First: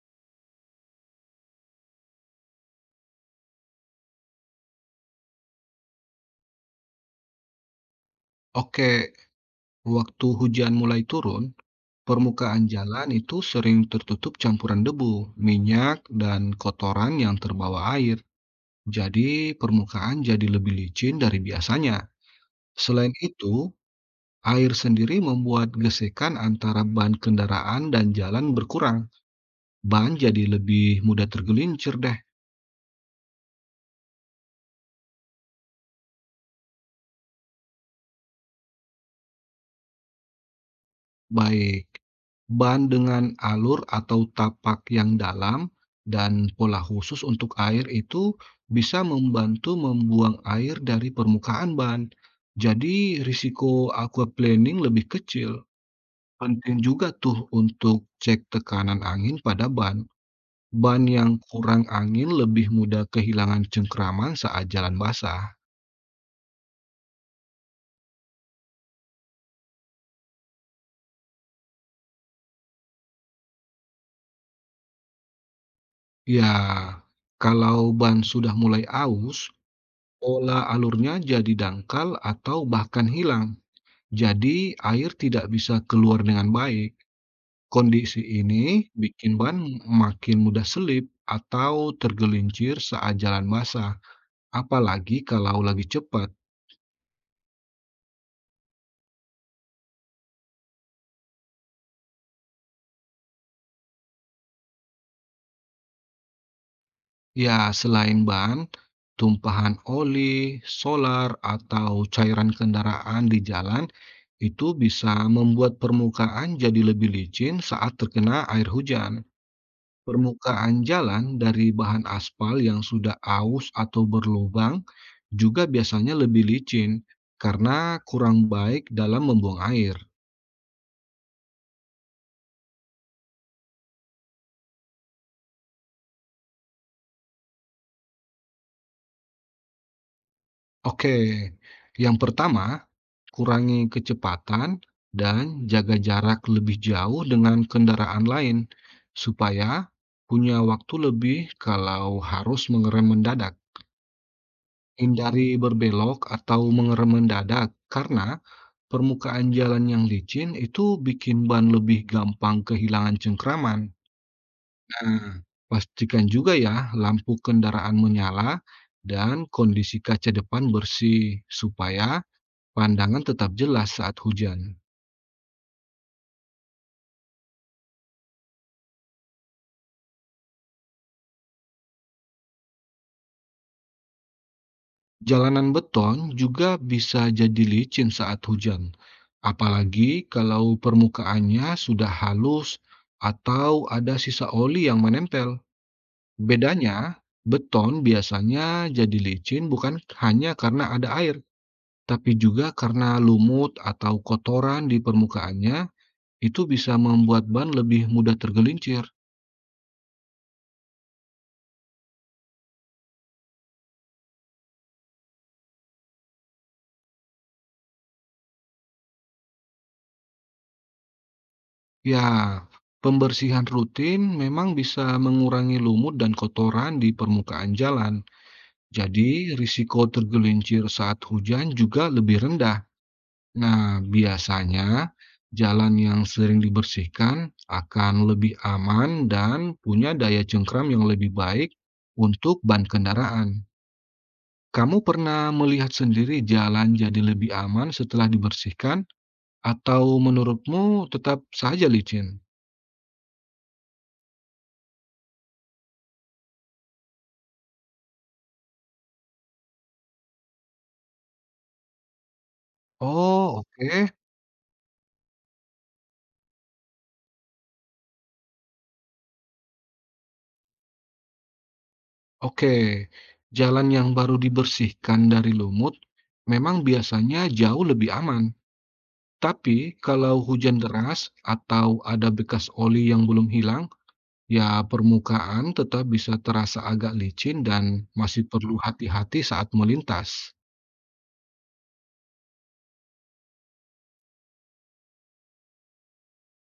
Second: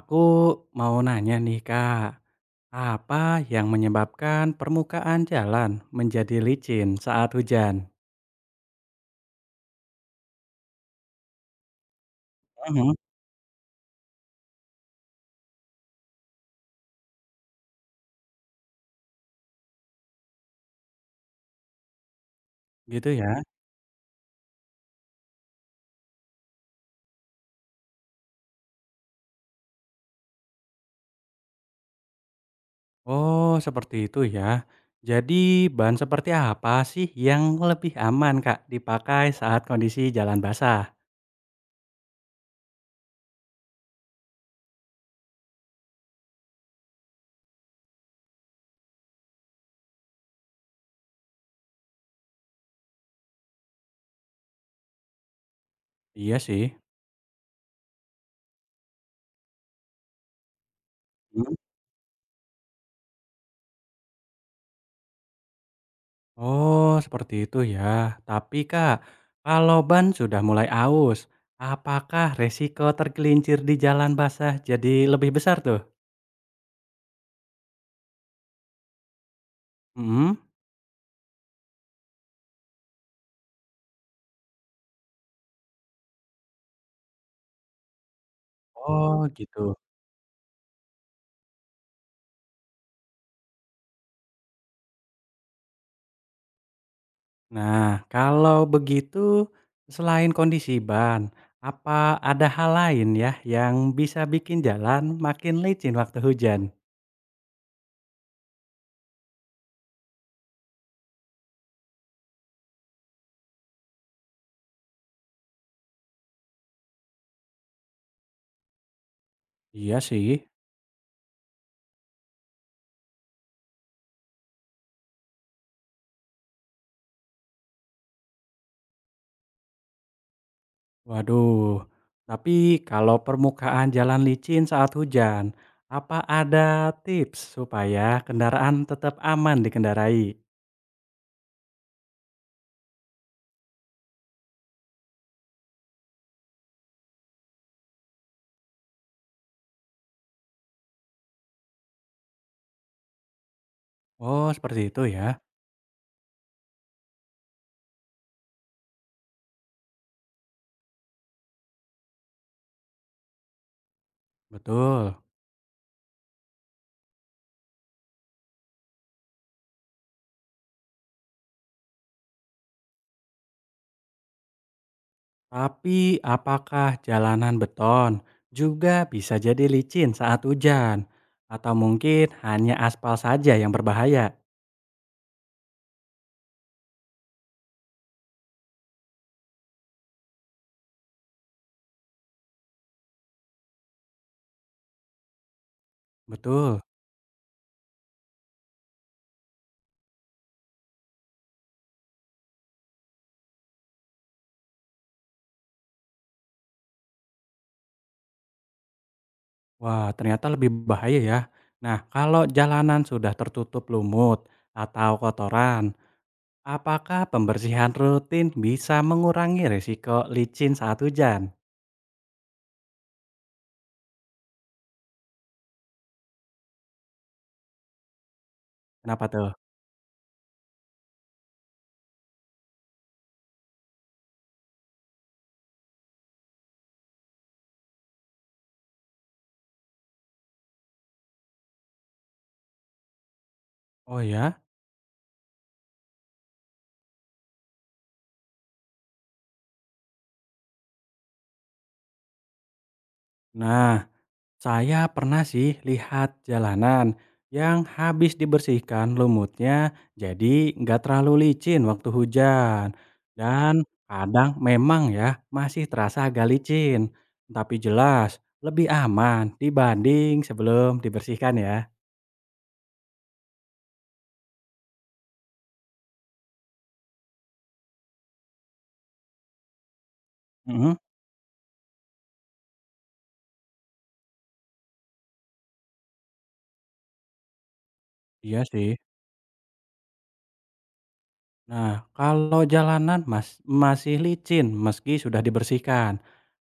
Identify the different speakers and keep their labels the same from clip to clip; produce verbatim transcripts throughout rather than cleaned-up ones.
Speaker 1: Aku mau nanya nih Kak, apa yang menyebabkan permukaan jalan menjadi licin saat hujan?
Speaker 2: Oke, waktu hujan mulai turun, permukaan
Speaker 1: Mhm.
Speaker 2: jalan itu sering tertutup campuran debu, minyak, dan kotoran yang terbawa air. Jadi, permukaan jadi lebih licin dari biasanya.
Speaker 1: Gitu
Speaker 2: Selain
Speaker 1: ya?
Speaker 2: itu, air sendiri membuat gesekan antara ban kendaraan dan jalan berkurang. Ban jadi lebih mudah tergelincir deh.
Speaker 1: Oh, seperti itu ya. Jadi bahan seperti apa sih yang lebih aman Kak dipakai saat kondisi jalan basah?
Speaker 2: Baik. Ban dengan alur atau tapak yang dalam dan pola khusus untuk air itu bisa membantu membuang air dari permukaan ban. Jadi risiko aquaplaning lebih kecil.
Speaker 1: Iya sih.
Speaker 2: Penting juga tuh untuk cek tekanan angin pada ban. Ban yang
Speaker 1: Mhm.
Speaker 2: kurang angin lebih mudah kehilangan cengkraman saat jalan basah.
Speaker 1: Oh, seperti itu ya. Tapi Kak, kalau ban sudah mulai aus, apakah resiko tergelincir di jalan basah jadi lebih besar tuh?
Speaker 2: Ya, kalau ban sudah mulai aus,
Speaker 1: Mhm.
Speaker 2: pola alurnya jadi dangkal atau bahkan hilang, jadi air tidak bisa keluar dengan baik. Kondisi ini
Speaker 1: Oh
Speaker 2: bikin ban
Speaker 1: gitu.
Speaker 2: makin mudah selip atau tergelincir saat jalan basah, apalagi kalau lagi cepat.
Speaker 1: Nah, kalau begitu selain kondisi ban, apa ada hal lain ya yang bisa bikin jalan makin licin waktu hujan?
Speaker 2: Ya, selain ban, tumpahan oli, solar, atau cairan kendaraan di jalan itu bisa membuat permukaan jadi lebih licin saat terkena air hujan.
Speaker 1: Iya sih.
Speaker 2: Permukaan jalan dari bahan aspal yang sudah aus atau berlubang juga biasanya lebih licin karena kurang baik dalam membuang air.
Speaker 1: Waduh. Tapi kalau permukaan jalan licin saat hujan, apa ada tips supaya kendaraan tetap aman dikendarai?
Speaker 2: Oke, yang pertama, kurangi kecepatan dan jaga jarak lebih jauh dengan kendaraan lain supaya punya waktu lebih kalau harus mengerem mendadak.
Speaker 1: Oh, seperti itu ya.
Speaker 2: Hindari berbelok atau mengerem mendadak, karena permukaan jalan yang licin itu bikin ban lebih gampang kehilangan cengkraman.
Speaker 1: Betul.
Speaker 2: Nah, pastikan juga ya lampu kendaraan menyala dan kondisi kaca depan bersih supaya pandangan tetap jelas saat hujan.
Speaker 1: Tapi, apakah jalanan beton juga bisa jadi licin saat hujan? Atau mungkin hanya aspal saja yang berbahaya?
Speaker 2: Jalanan beton juga bisa jadi licin saat hujan, apalagi kalau permukaannya sudah halus atau ada sisa oli yang menempel.
Speaker 1: Betul.
Speaker 2: Bedanya, beton biasanya jadi licin bukan hanya karena ada air, tapi juga karena lumut atau kotoran di permukaannya itu bisa membuat ban lebih mudah tergelincir.
Speaker 1: Wah, ternyata lebih bahaya ya. Nah, kalau jalanan sudah tertutup lumut atau kotoran, apakah pembersihan rutin bisa mengurangi risiko licin saat hujan?
Speaker 2: Ya, pembersihan rutin memang bisa mengurangi lumut dan kotoran di permukaan jalan.
Speaker 1: Kenapa
Speaker 2: Jadi,
Speaker 1: tuh?
Speaker 2: risiko tergelincir saat hujan juga lebih rendah. Nah, biasanya jalan yang sering dibersihkan akan lebih aman dan punya daya cengkram yang lebih baik untuk ban kendaraan.
Speaker 1: Oh ya?
Speaker 2: Kamu pernah melihat sendiri jalan jadi lebih aman setelah dibersihkan, atau menurutmu tetap saja licin?
Speaker 1: Nah, saya pernah sih lihat jalanan yang habis dibersihkan lumutnya jadi nggak terlalu licin waktu hujan.
Speaker 2: Oh,
Speaker 1: Dan
Speaker 2: oke,
Speaker 1: kadang memang ya masih terasa agak licin, tapi jelas lebih aman dibanding sebelum dibersihkan ya.
Speaker 2: oke. Jalan yang baru dibersihkan dari lumut memang biasanya jauh lebih aman. Tapi kalau hujan
Speaker 1: Mhm,
Speaker 2: deras atau ada bekas oli yang belum hilang, ya permukaan tetap bisa terasa agak licin dan masih
Speaker 1: iya
Speaker 2: perlu
Speaker 1: sih.
Speaker 2: hati-hati saat melintas.
Speaker 1: Nah, kalau jalanan mas masih licin meski sudah dibersihkan,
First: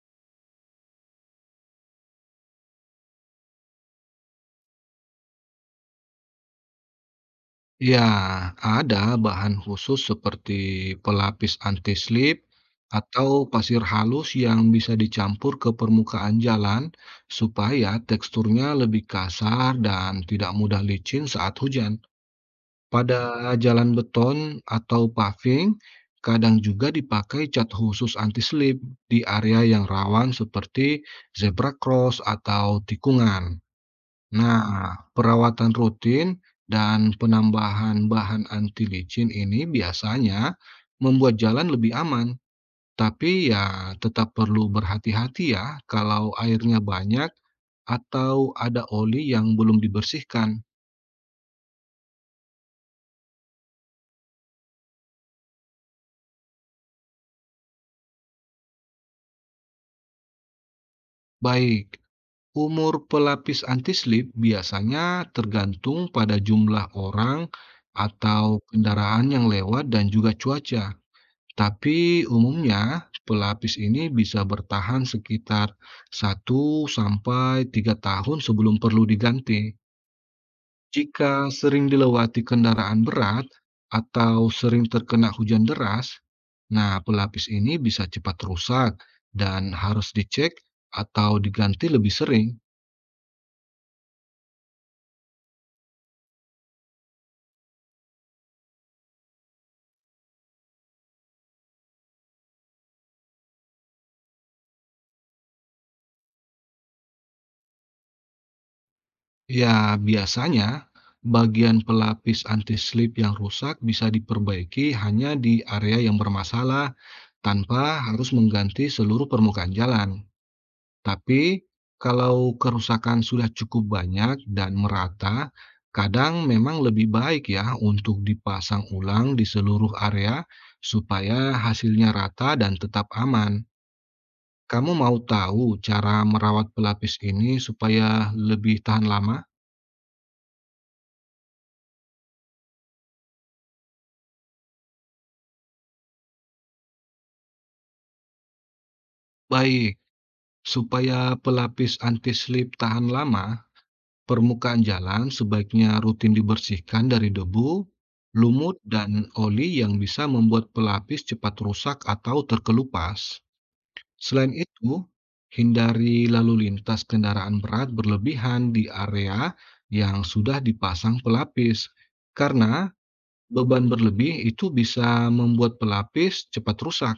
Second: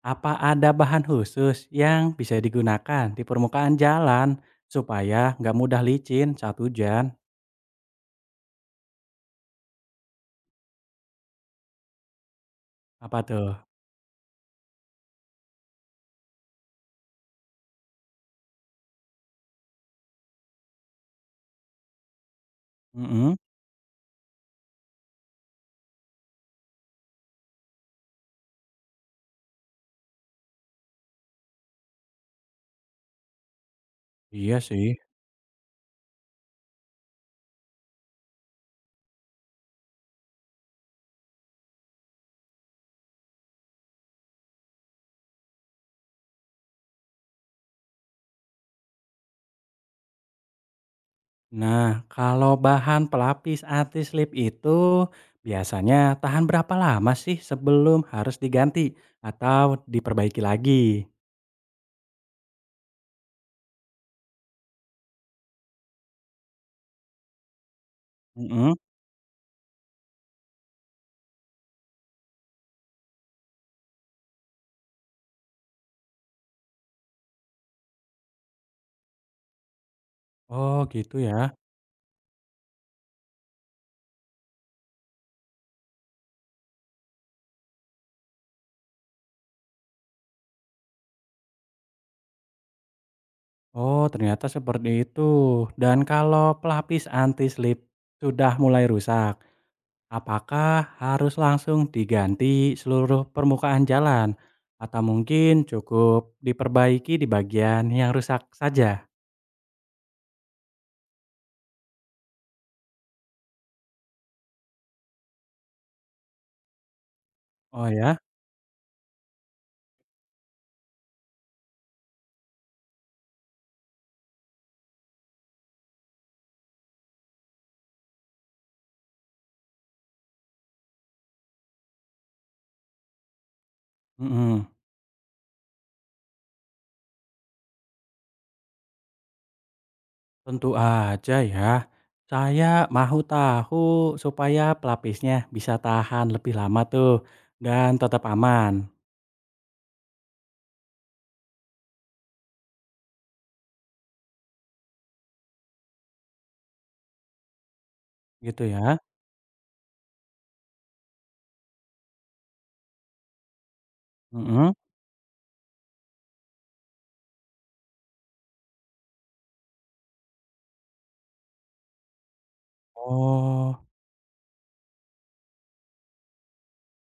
Speaker 1: apa ada bahan khusus yang bisa digunakan di permukaan jalan supaya nggak mudah licin saat hujan?
Speaker 2: Ya, ada bahan khusus seperti pelapis anti-slip
Speaker 1: Apa
Speaker 2: atau
Speaker 1: tuh?
Speaker 2: pasir halus yang bisa dicampur ke permukaan jalan supaya teksturnya lebih kasar dan tidak mudah licin saat hujan.
Speaker 1: Mhm,
Speaker 2: Pada jalan beton atau paving, kadang juga dipakai cat khusus anti-slip di area yang rawan seperti zebra cross atau tikungan.
Speaker 1: iya
Speaker 2: Nah,
Speaker 1: sih.
Speaker 2: perawatan rutin dan penambahan bahan anti licin ini biasanya membuat jalan lebih aman. Tapi ya tetap perlu berhati-hati ya kalau airnya banyak atau ada oli yang belum dibersihkan.
Speaker 1: Nah, kalau bahan pelapis anti-slip itu biasanya tahan berapa lama sih sebelum harus diganti atau diperbaiki lagi?
Speaker 2: Baik, umur pelapis anti-slip biasanya tergantung pada jumlah orang atau
Speaker 1: Mhm.
Speaker 2: kendaraan yang lewat dan juga cuaca. Tapi umumnya pelapis ini bisa bertahan sekitar satu sampai tiga tahun sebelum perlu diganti.
Speaker 1: Oh, gitu
Speaker 2: Jika
Speaker 1: ya.
Speaker 2: sering dilewati kendaraan berat atau sering terkena hujan deras, nah pelapis ini bisa cepat rusak dan harus dicek atau diganti lebih sering.
Speaker 1: Oh, ternyata seperti itu. Dan kalau pelapis anti-slip sudah mulai rusak, apakah harus langsung diganti seluruh permukaan jalan atau mungkin cukup diperbaiki di bagian yang rusak saja?
Speaker 2: Ya, biasanya bagian pelapis anti-slip yang rusak bisa diperbaiki hanya di area yang bermasalah tanpa
Speaker 1: Oh ya?
Speaker 2: harus mengganti seluruh permukaan jalan. Tapi kalau kerusakan sudah cukup banyak dan merata, kadang memang lebih baik ya untuk dipasang ulang di seluruh area supaya hasilnya rata dan tetap aman.
Speaker 1: Mhm.
Speaker 2: Kamu mau tahu cara merawat pelapis ini supaya lebih tahan lama?
Speaker 1: Tentu aja ya. Saya mau tahu supaya pelapisnya bisa tahan lebih lama tuh dan tetap aman,
Speaker 2: Baik. Supaya pelapis anti-slip tahan lama, permukaan jalan sebaiknya rutin dibersihkan dari debu,
Speaker 1: gitu
Speaker 2: lumut,
Speaker 1: ya?
Speaker 2: dan oli yang bisa membuat pelapis cepat rusak atau terkelupas. Selain
Speaker 1: Mhm.
Speaker 2: itu, hindari lalu lintas kendaraan berat berlebihan di area yang sudah dipasang pelapis, karena
Speaker 1: Oh.
Speaker 2: beban berlebih itu bisa membuat pelapis cepat rusak.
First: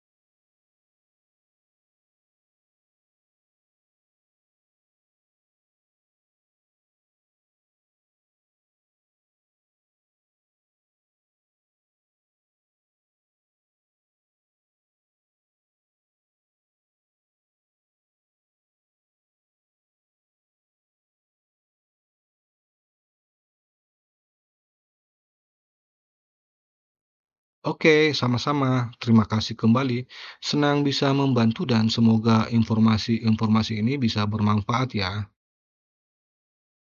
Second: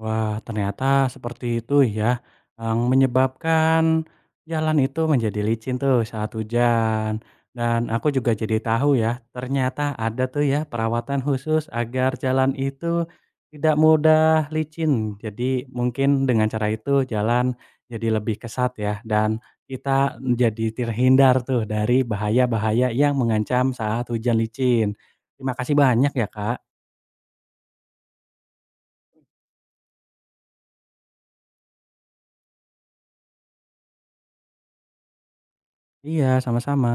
Speaker 1: Wah, ternyata seperti itu ya, yang menyebabkan jalan itu menjadi licin tuh saat hujan. Dan aku juga jadi tahu ya, ternyata ada tuh ya perawatan khusus agar jalan itu tidak mudah licin. Jadi mungkin dengan cara itu jalan jadi lebih kesat ya, dan kita jadi terhindar tuh dari bahaya-bahaya yang mengancam saat hujan licin. Terima kasih banyak ya, Kak.
Speaker 2: Oke, sama-sama. Terima kasih kembali. Senang bisa membantu dan semoga informasi-informasi ini bisa bermanfaat ya.
Speaker 1: Iya, sama-sama.